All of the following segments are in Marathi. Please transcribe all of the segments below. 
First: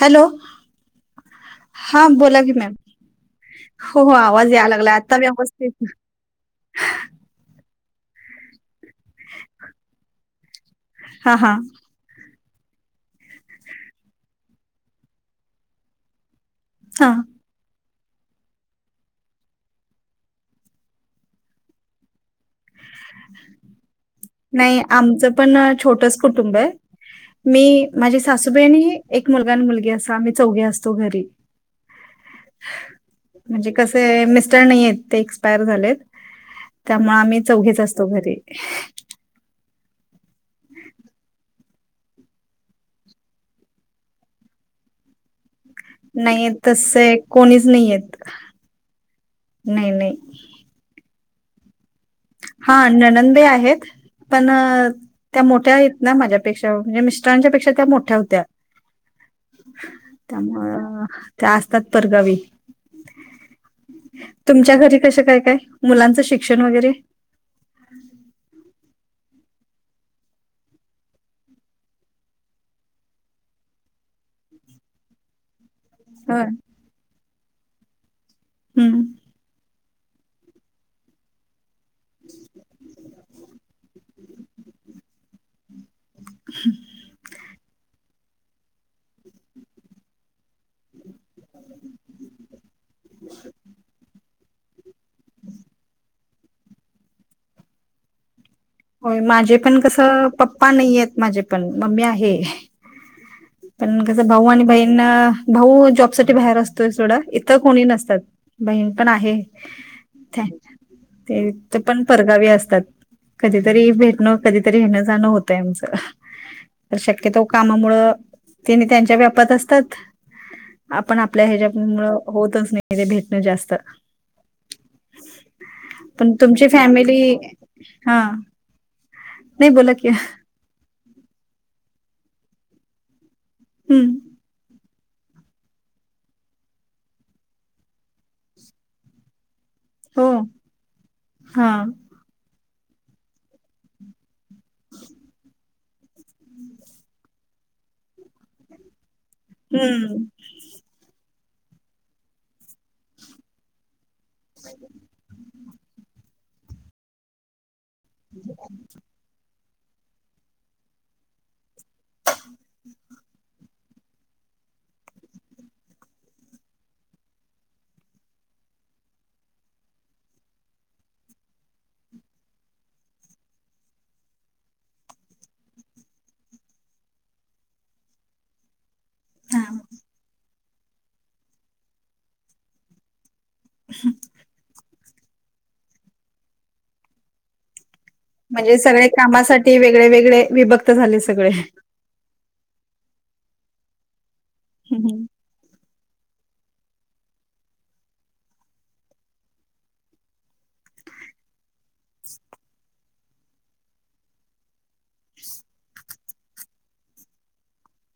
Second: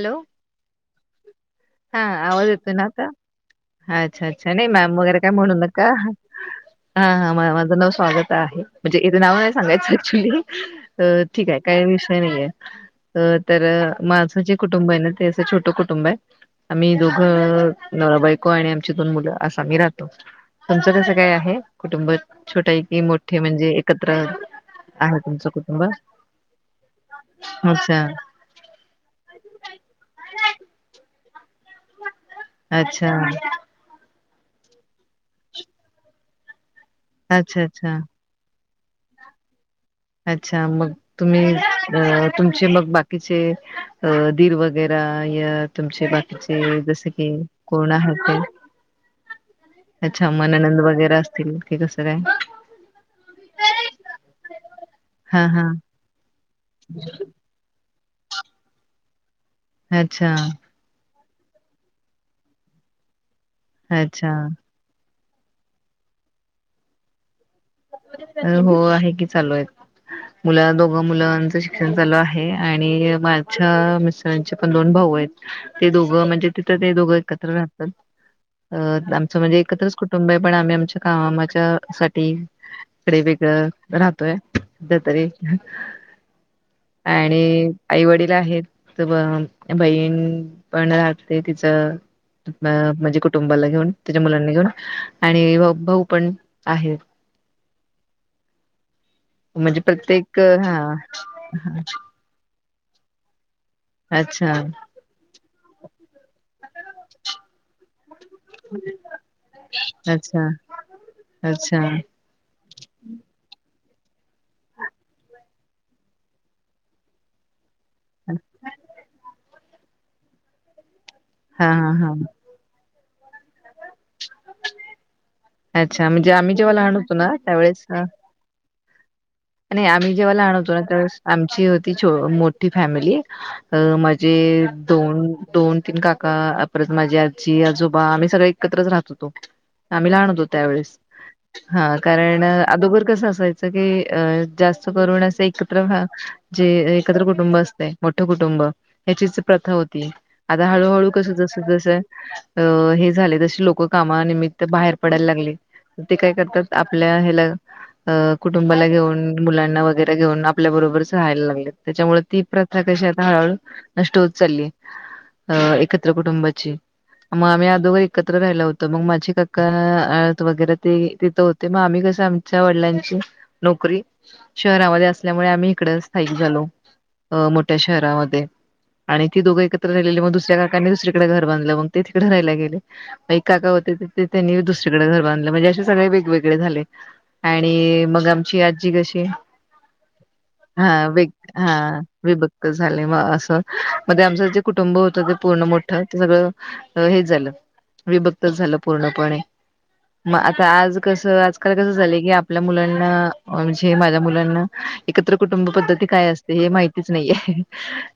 हॅलो. हा हां बोला आवाज की येतो मॅम. ना आता? हो, हो अच्छा अच्छा आवाज नाही यायला लागला मॅम आता वगैरे काय म्हणू नका व्यवस्थित हा हा म माझ नाव स्वागत आहे म्हणजे इथे नाव नाही सांगायचं ऍक्च्युली अ हां, ठीक हां, आहे काही विषय नाहीये. अ तर माझं जे कुटुंब आहे ना ते असं छोटं कुटुंब आहे आम्ही हां. दोघं नवरा बायको आणि आमची दोन मुलं अस आम्ही राहतो तुमचं कसं काय आहे कुटुंब? छोटा कि मोठे म्हणजे एकत्र नाही आहे आमचं तुमचं पण अ, कुटुंब छोटंच कुटुंब आहे. मी अच्छा माझी सासूबाई एक मुलगा मुलगी असा मी चौघे असतो घरी अच्छा म्हणजे कसं आहे मिस्टर नाहीत ते एक्सपायर झालेत त्यामुळे आम्ही अच्छा चौघेच अच्छा असतो घरी अच्छा मग तुम्ही तुमचे मग बाकीचे दीर वगैरे तुमचे नाही बाकीचे जस तसे की कोणीच नाही कोण आहे आहेत. ते नाही, नाही. अच्छा मग ननंद वगैरे असतील ते कसं काय हा ननंदे बाई आहेत पण त्या हा हा मोठ्या आहेत ना माझ्यापेक्षा म्हणजे मिस्टरांच्या पेक्षा त्या मोठ्या होत्या. अच्छा त्यामुळे त्या असतात परगावी. अच्छा. तुमच्या घरी कसं काय काय मुलांचं शिक्षण वगैरे? अ हो आहे की चालू आहेत. मुल दोघ मुलांच शिक्षण चालू आहे आणि माझ्या मिस्टरांचे पण दोन भाऊ दोघ होय म्हणजे तिथं ते दोघ एकत्र हम्म. राहात आमचं म्हणजे एकत्र कुटुंब पण आम्ही आमच्या कामाच्यासाठी इकडे वेगळं राहतोय सध्या तरी आणि आई वडील आहेत तर ब बहीण पण राहते तिचं म्हणजे कुटुंबाला घेऊन तिच्या मुलांनी घेऊन आणि भाऊ पण आहेत. होय माझे पण म्हणजे कसं प्रत्येक पप्पा हा नाहीयेत माझे पण मम्मी आहे. पण कसं भाऊ अच्छा आणि बहीण भाऊ जॉब साठी बाहेर असतोय सोडा इथं कोणी नसतात. बहीण पण आहे अच्छा ते तर अच्छा पण परगावी असतात. कधीतरी भेटणं कधीतरी येण जाणं होत आमचं शक्यतो कामामुळे त्यांच्या व्यापत असतात. आपण आपल्या हा हा हा ह्याच्यामुळं होतच नाही ते भेटणं जास्त. अच्छा पण म्हणजे आम्ही तुमची जेव्हा लहान होतो फॅमिली ना त्यावेळेस हा नाही आणि बोला की आम्ही जेव्हा लहान होतो ना तेव्हा आमची होती मोठी फॅमिली अ हम्म माझे दोन दोन तीन काका परत माझी आजी आजोबा आम्ही सगळे एकत्रच राहत होतो. आम्ही हो लहान होतो त्यावेेळेस हा कारण अदोगर कसं असायचं कि अ जास्त करून असे एकत्र जे एकत्र कुटुंब असतें मोठे कुटुंब ह्याचीच प्रथा होती हम्म आता हळूहळू कसं जसं जसं हे झाले जशी लोक कामानमित बाहेर पडायला लागले ते काय करतात आपल्या हयाला कुटुंबाला घेऊन मुलांना वगैरे घेऊन आपल्या बरोबरच राहायला लागले त्याच्यामुळे ती प्रथा कशी हळहळू नष्ट होत चालली अ एकत्र कुटुंबाची मग आम्ही अदोघर एकत्र राहिलं होतो मग माझे काका वगैरे ते तिथं होते मग आम्ही आमच्या वडिलांची नोकरी शहरामध्ये असल्यामुळे आम्ही इकडं स्थायिक झालो. अ मोठ्या शहरामध्ये आणि ती हा दोघं एकत्र राहिलेली मग दुसऱ्या काकानी दुसरीकडे घर बाधलं मग ते तिकडे राहायला गेले. काका होते त्यांनी दुसरीकडे घर बांधले म्हणजे असे सगळे वेगवेगळे झाले आणि मग म्हणजे आजी सगळे कशी कामासाठी वेगळे वेगळे हा विभक्त झाले सगळे हा विभक्त झाले असं मध्ये आमचं जे कुटुंब हम्म. होतं ते पूर्ण मोठ सगळं हे झालं विभक्तच झालं पूर्णपणे मग आता आज कसं आजकाल कसं झालंय की आपल्या मुलांना म्हणजे माझ्या मुलांना एकत्र कुटुंब पद्धती काय असते हे माहितीच नाहीये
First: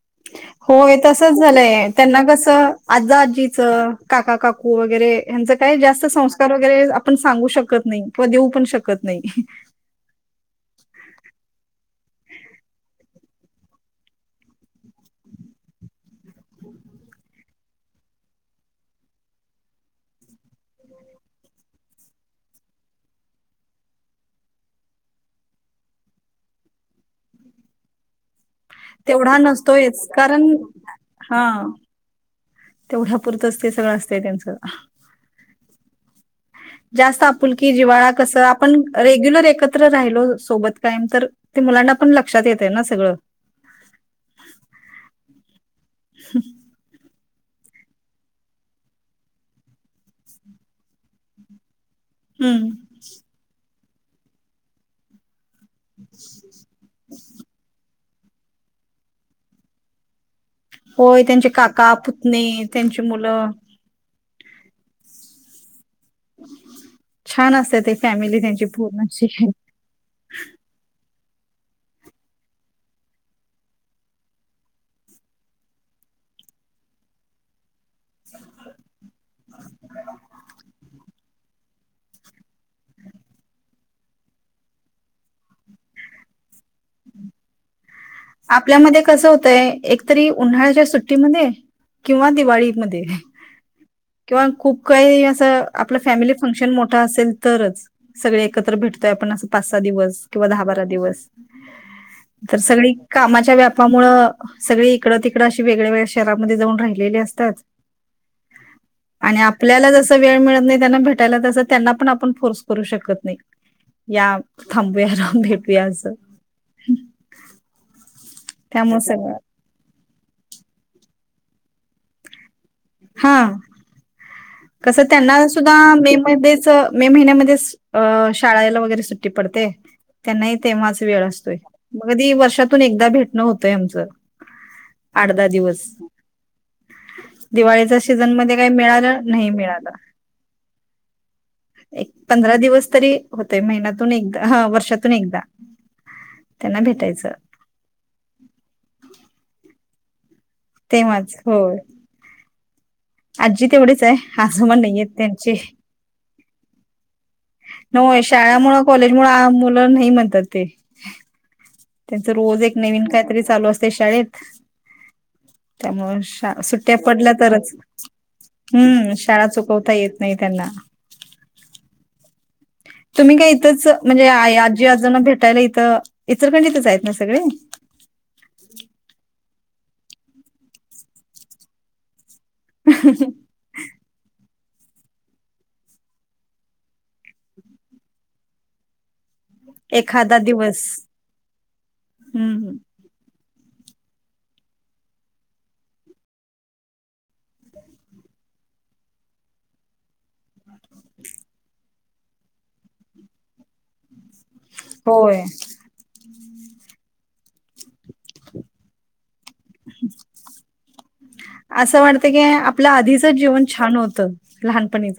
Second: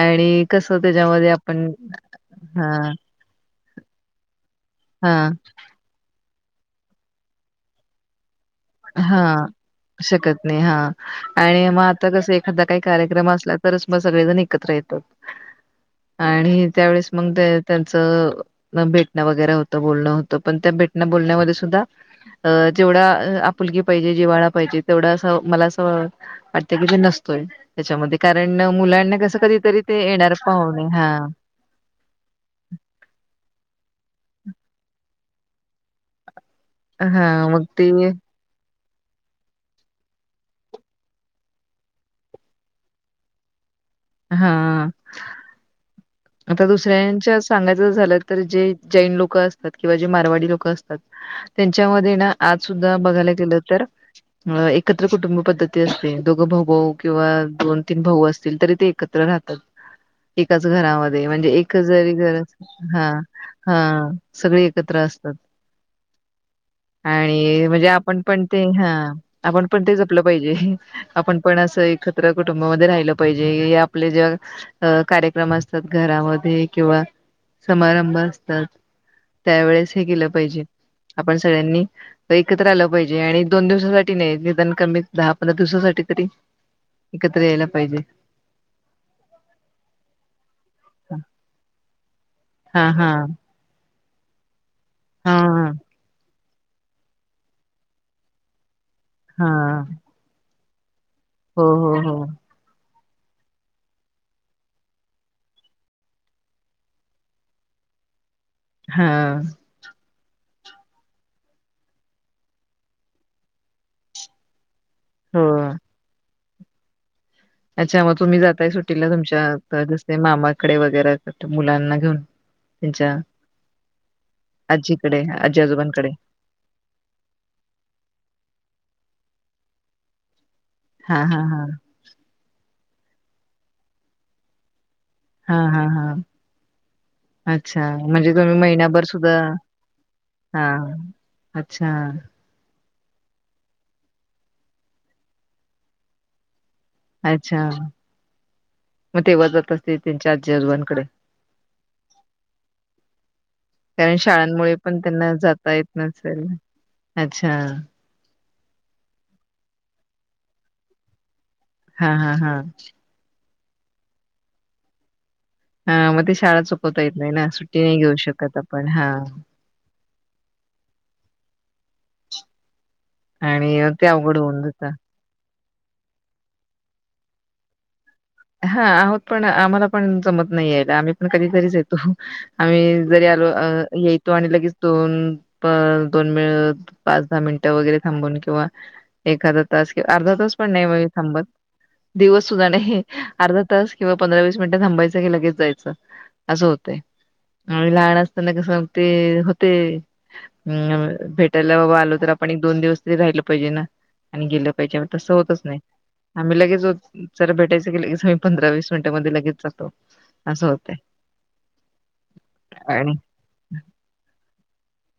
आणि कसं होय त्याच्यामध्ये तसच आपण झालंय त्यांना कस हां, आज अजी चं, काका काकू वगैरे, हां, हंच काय जास्त सं वगरे आपण सांगू शकत नाही, किंवा दे हा, शकत नाही हा,, आणि मग आता कस एखादा काही कार्यक्रम तरच मग सगळेजण एकत्र येतात. आणि, त्यावेळेस मग त्यांच भेटणं वगैरे होतं, बोलणं होतं, पण त्या भेटल्या, बोलन्या मधे सुद्धा जेवढा अं लकी पायजे, जिवाळा पायजे, तेवढा अस मला अस, वाटतय नसतय, त्या कारण, मुलांना कस तेवढा कधीतरी ते नसतोयच येणारच कारण पाहणे,, हा. तेवढ्या पुरतच ते सगळं असतय त्यांचं. जास्त हा मग आपुलकी ते जिवाळा कसं आपण रेग्युलर एकत्र राहिलो सोबत कायम,, तर ते मुलांना पण लक्षात येतय ना सगळंं हा, आता दुसऱ्यांच्याच सांगायचं झालं, जैन लोक असतात, क मारवाडी लोक अस च्या मधे ना, आज हम्म सुधा बघायला गेलं तर एकत्र कुटुंब पद् दोघ भाऊऊ किंवा दोन तीन भाऊ असतील तरी ते एकत्र राहतात, एकाऽळ होय त्यांचे म्हणजे एक काका जरी घर, पुतणे त्यांची हा, मुलं हा सगळे एकत्र असता [inaudible] छान आणिऽ असते म्हणजे ते आपण फॅमिली पण ते, त्यांची पूर्ण हा, अशी. आपण पण ते जपलं पाहिजे. आपण पण असं एकत्र कुटुंबामध्ये राहिलं पाहिजे, या आपले ज्या कार्यक्रम अस असत घरामध्ये किंवा समारंभ असतात, त्यावेेळेस हे केलं पाहिजे. आपण सगळ्यांनी एकत्र आलं पायजे, आणि दोन दिवसासाठी नाही निदान कमी दहा, पंधरा दिवसासाठी री, एकत्र यायला पायजे. आपल्यामध्ये कस होतंय, एक तरी उन्हाळ्याच्या सुट्टीमध्ये, किंवा हां दिवाळीमध्ये, हां किंवा खूप काही असं हां आपलं फॅमिली फंक्शन मोठा असेल तरच सगळे एकत्र भेटत आपण अस पाच सा हां दिवस किंवा, दहा बारा दिवस, हो हो हो तर सगळी कामाच्या व्यापामुळं सगळी इकडं, तिकडं अशी वेगळ्या, वेगळ्या शहरांमध्ये जाऊन राहिलेली असतात [inaudible] आणि हां आपल्याला जसं वेळ मिळत नाही त्यांना भेटायला तसं, त्यांना पण आपण फोर्स करू शकत नाही,, या थांबूया, आराम हो भेटूया आसं अच्छा, मग तुम्ही जाताय सुटीला तुमच्या मामाकडे वगैरे मुलांना घेऊन. त्यांच्या हा. कस आजीकडे त्यांना आजी सुद्धा आजोबांकडे मे मधेच, मे महिन्यामध्ये शाळेला वगैरे सु पडते,, त्यांना तेव्हाच हा वेळ हा असतोय,, हा म कधि वर्षात एकदा भेटणं होतय आमच. हा हा हा,, अच्छा. अच्छा, दिवाळीच्या म्हणजे सीझन मध्ये तुम्ही काही महिनाभर मिळालं सुद्धा नाही मिळालं. हा, अच्छा. एक पंधरा दिवस तरी होतय, महिन्यातून एकदा,, अंऽ वर्षातून एकदा. त्यांना भेटायचं. अच्छा,, मग तेव्हा जात असते त्यांच्या आजोबांकडे तेवाच, होय. आजी तेवढीच कारण आहे शाळांमुळे आजोबा पण नाहीयेत त्यांना त्यांचे. जाता येत नसेल. अच्छा. शाळा मुळं, कॉलेज मुळं, मुलं नाही म्हणतात ते हा त्यांच हा हा रोज एक नवीन काहीतरी चालू असतय शाळेत. हम्. हा त्यामुळे मग ते शा शाळा सुट्ट्या चुकवता येत नाही पडल्या ना, तरच सुट्टी नाही घेऊ शकत आपण हा. हम्म [inaudible] शाळा चुकवता येत नाही त्यांना तुम्ही काय आणि इथंच ते म्हणजे अवघड होऊन जात आजी आजना भेटा इथ इचलकरंजीत आहेत ना सगळे. हा आहोत पण आम्हाला पण जमत नाही आहे आम्ही पण कधीतरीच येतो. आम्ही जरी आलो येतो आणि लगेच दोन दोन मि पाच दहा मिनिटं वगैरे थांबून किंवा एखादा तास किंवा अर्धा एखादा तास पण दिवस नाही, म्ह थांबत दिवस सुद्धा हम्म नाही. अर्धा तास किंवा पंधरा वीस मिनिटं थांबायचं की लगेच जायचं असं होतय. लहान असताना कस मग ते होते अ भेटायला बाबा आलो तर आपण एक दोन दिवस तरी राहिलं पाहिजे ना. आणि गेलं पाहिजे तसं होय होतच नाही आम्ही लगेच ज भेटायच. च पंधरा वीस मिनिटमध्ये लगेच जातो असं होते. असं वाटतं की आपलं आधीच जीवन छान होतं लहानपणीच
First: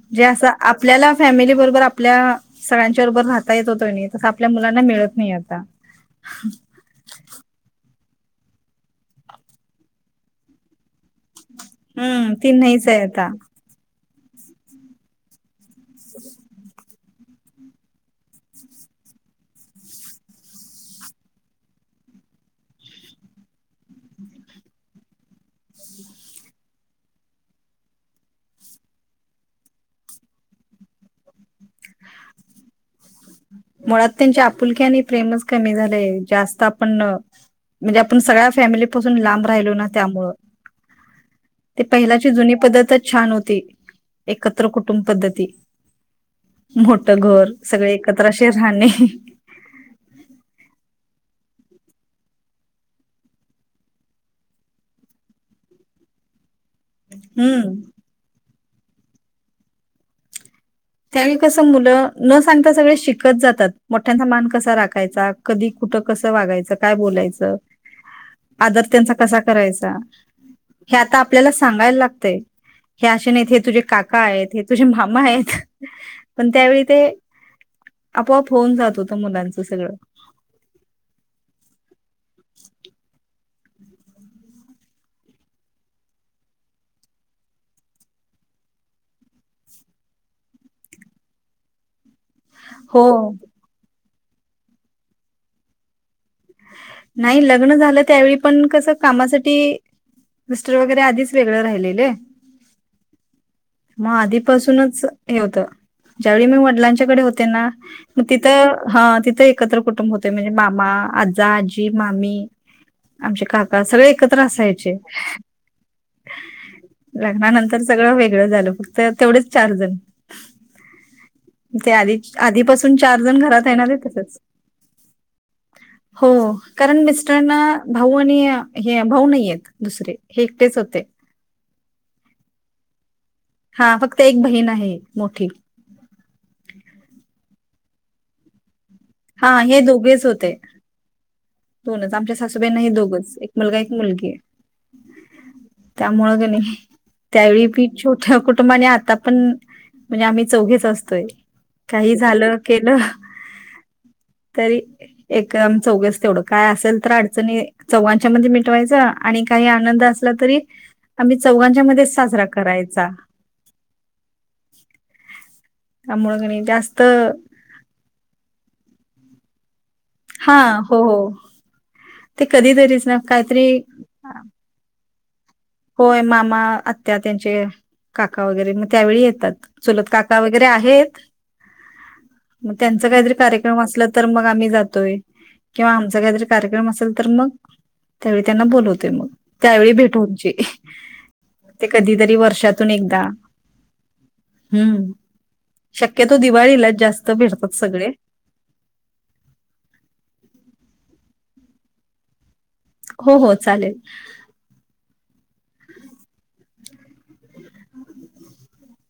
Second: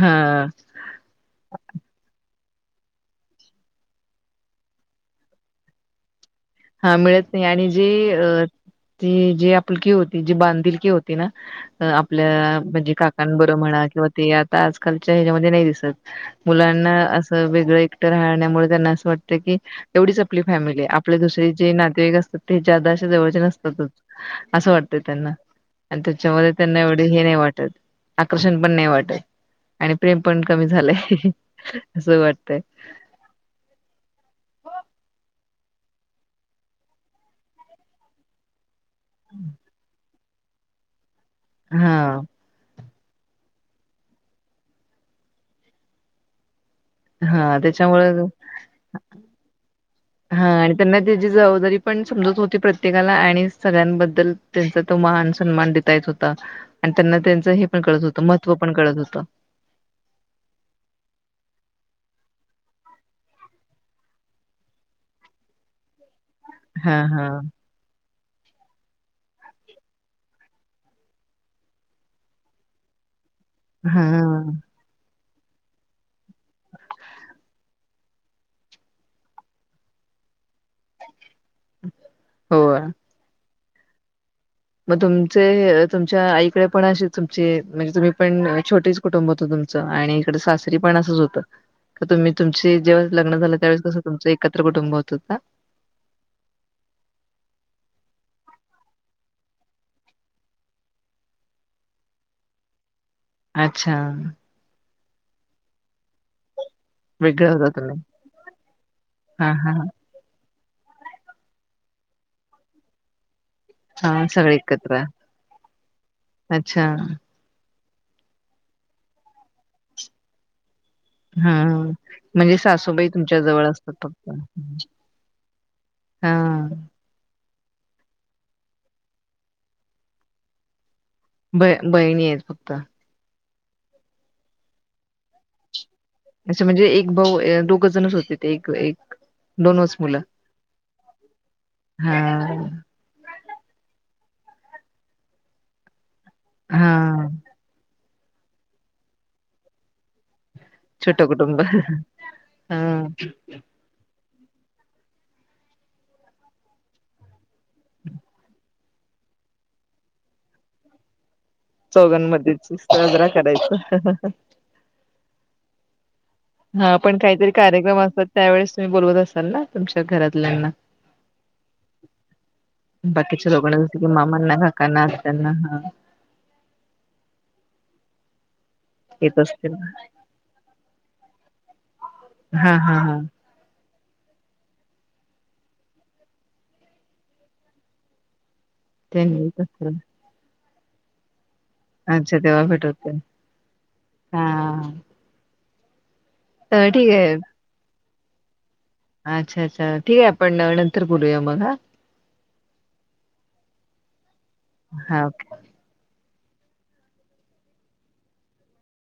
हा जे असं आपल्याला फॅमिली बरोबर आपल्या सगळ्यांच्या बरोबर राहता येत होतो नाही, तस आपल्या मुलांना मिळत नाही आता. हा मिळत नाही, आणि जे ती जे आपलकी होती जी बांधीलकी होती ना हम्म ती आपल्या नाहीच म्हणजे आहे आता काकांबर म्हणा किंवा ते आता आजकालच्या ह्याच्यामध्ये नाही दिसत मुलांना असं वेगळं एकटं राहण्यामुळे त्यांना असं वाटत की एवढीच आपली फॅमिली आहे आपल्या दुस जे नातेवाईक असतात ते जादाश जवळचे नसतातच असं वाटते त्यांना आणि त्याच्यामध्ये त्यांना एवढे हे नाही वाटत आकर्षण पण नाही वाटत. आणि प्रेम पण कमी झालंय असं वाटतय. मुळात त्यांची आपुलकी आणि प्रेमच कमी झाले जास्त आपण म्हणजे आपण सगळ्या फॅमिली पाासून लांब राहिलो ना त्यामु ते हा पहिची जुनी पद्धत प छान होती एकत्र कुटुंब पद्धती मोठ घर हा सगळे त्याच्यामुळे एकत्र असे राहणे. हां आणि त्यांना त्याची जबाबदारी पण समजत होती प्रत्येकाला आणि सगळ्यांबद्दल त्यांचा तो मान सन्मान देता येत होता. आणि त्यांना त्यांच हे हम्म पण कळत होतं महत्त्व पण कळत होत. त्यावेळी कस मुलं न सांगता सगळे शिकत जातात. मोठ्यांचा मान कसा राखायचा कधी कुठं कस वागायचं काय हां, हां, बोलायचं. आदर त्यांचा कसा करायचा हे आता आपल्याला सांगायला लागतय. तुझे काका हां. आहेत, तुझे मामा आहेत. पण त्यावेळी ते आपोआप होऊन जात होत मुलांचं सगळं हो. मग तुमचे तुमच्या आईकडे पण असे तुमचे म्हणजे तुम्ही पण छोटेच कुटुंब होत. आणि इकड सासरी पण असच होत. तुम्ही तुम हो जेवस लग्न झालं त्यावेळेस कसं तुमचं एकत्र कुटुंब होतंता नाही लग्न झालं त्यावेळी पण कस कामासाठी मिस्टर वगैरे आधीच वेगळं राहिलेले. अच्छा मग आधीपासूनच हे होतं. ज्यावेळी मी वडिलांच्याकडे होते वेगळं ना, होता तुम्ही. मग तिथं हा तिथं हां, एकत्र हां, कुटुंब होते म्हणजे मामा आजा आजी मामी आमच्या काका सगळे हां एकत्र असायचे एकत्र. अच्छा. लग्नानंतर तर सगळं वेगळं झालं फक्त तेवढेच चार जण ते हम् आधी म्हणजे आधीपासून सासूबाई चार जण तुमच्या घरात जवळ आहे ना असतात ते फक्त तसंच [unintelligible] हो कारण मिस् यानां भाऊ आणि हे भाऊ नाहीयेत दुसरे हे एकटेच होते. ब बहिणी आहेत फक्त हा फक्त एक बहीण आहे मोठी असे म्हणजे एक भाऊ अ, दोघ जणच होते ते एक एक हा हे दोनच मुलं दोघेच होते. दोनच हा आमच्या सासूबाईंना ह दोघच एक मुलगा एक मुलगी आहे. त्यामुळेकणी हा त्यावेळी मी छोट्या कुटुंबाने आता पण म्हणजे आम्ही चौघेच असतोय छोटं कुटुंब काही झालं हा केलं. तरी एकदम चौघच तेवढं काय असेल तर अडचणी चौघांच्या मध्ये मिटवायचं आणि काही आनंद असला तरी आम्ही चौघांच्या मध्ये साजरा चौघांमध्येच करायचा. साजरा करायचा त्यामुळे क नाही हा जास्त पण काहीतरी कार्यक्रम असतात त्यावेेळेस तुम्ही बोलवत असाल ना तुमच्या हा घरातल्यांना हो हो ते कधीतरीच ना बाकीच्या काहीतरी लोकांना कस मामांना काकांना आत्यांना हा होय मामा आत्या त्यांचे काका वगैरे म त्यावेळी येत येतात असतील चूलत काका वगैरे आहेत. मग हा हा त्यांच हा काहीतरी कार्यक्रम असल तर मग आम्ही जातोय किंवा आमचा काहीतरी कार्यक्रम असेल तर मग त्या त्यांना बोलवतोय मग त्यांनी येत त्यावेळी असतील भेटू व्हायची ते कधीतरी अच्छा तेव्हा भेट वर्षातून होते एकदा हा हम्म शक्यतो तर दिवाळीलाच ठीक जास्त आहे फिरतात सगळे अच्छा अच्छा ठीक आहे आपण नंतर बोलूया मग हा हो हो चालेल हा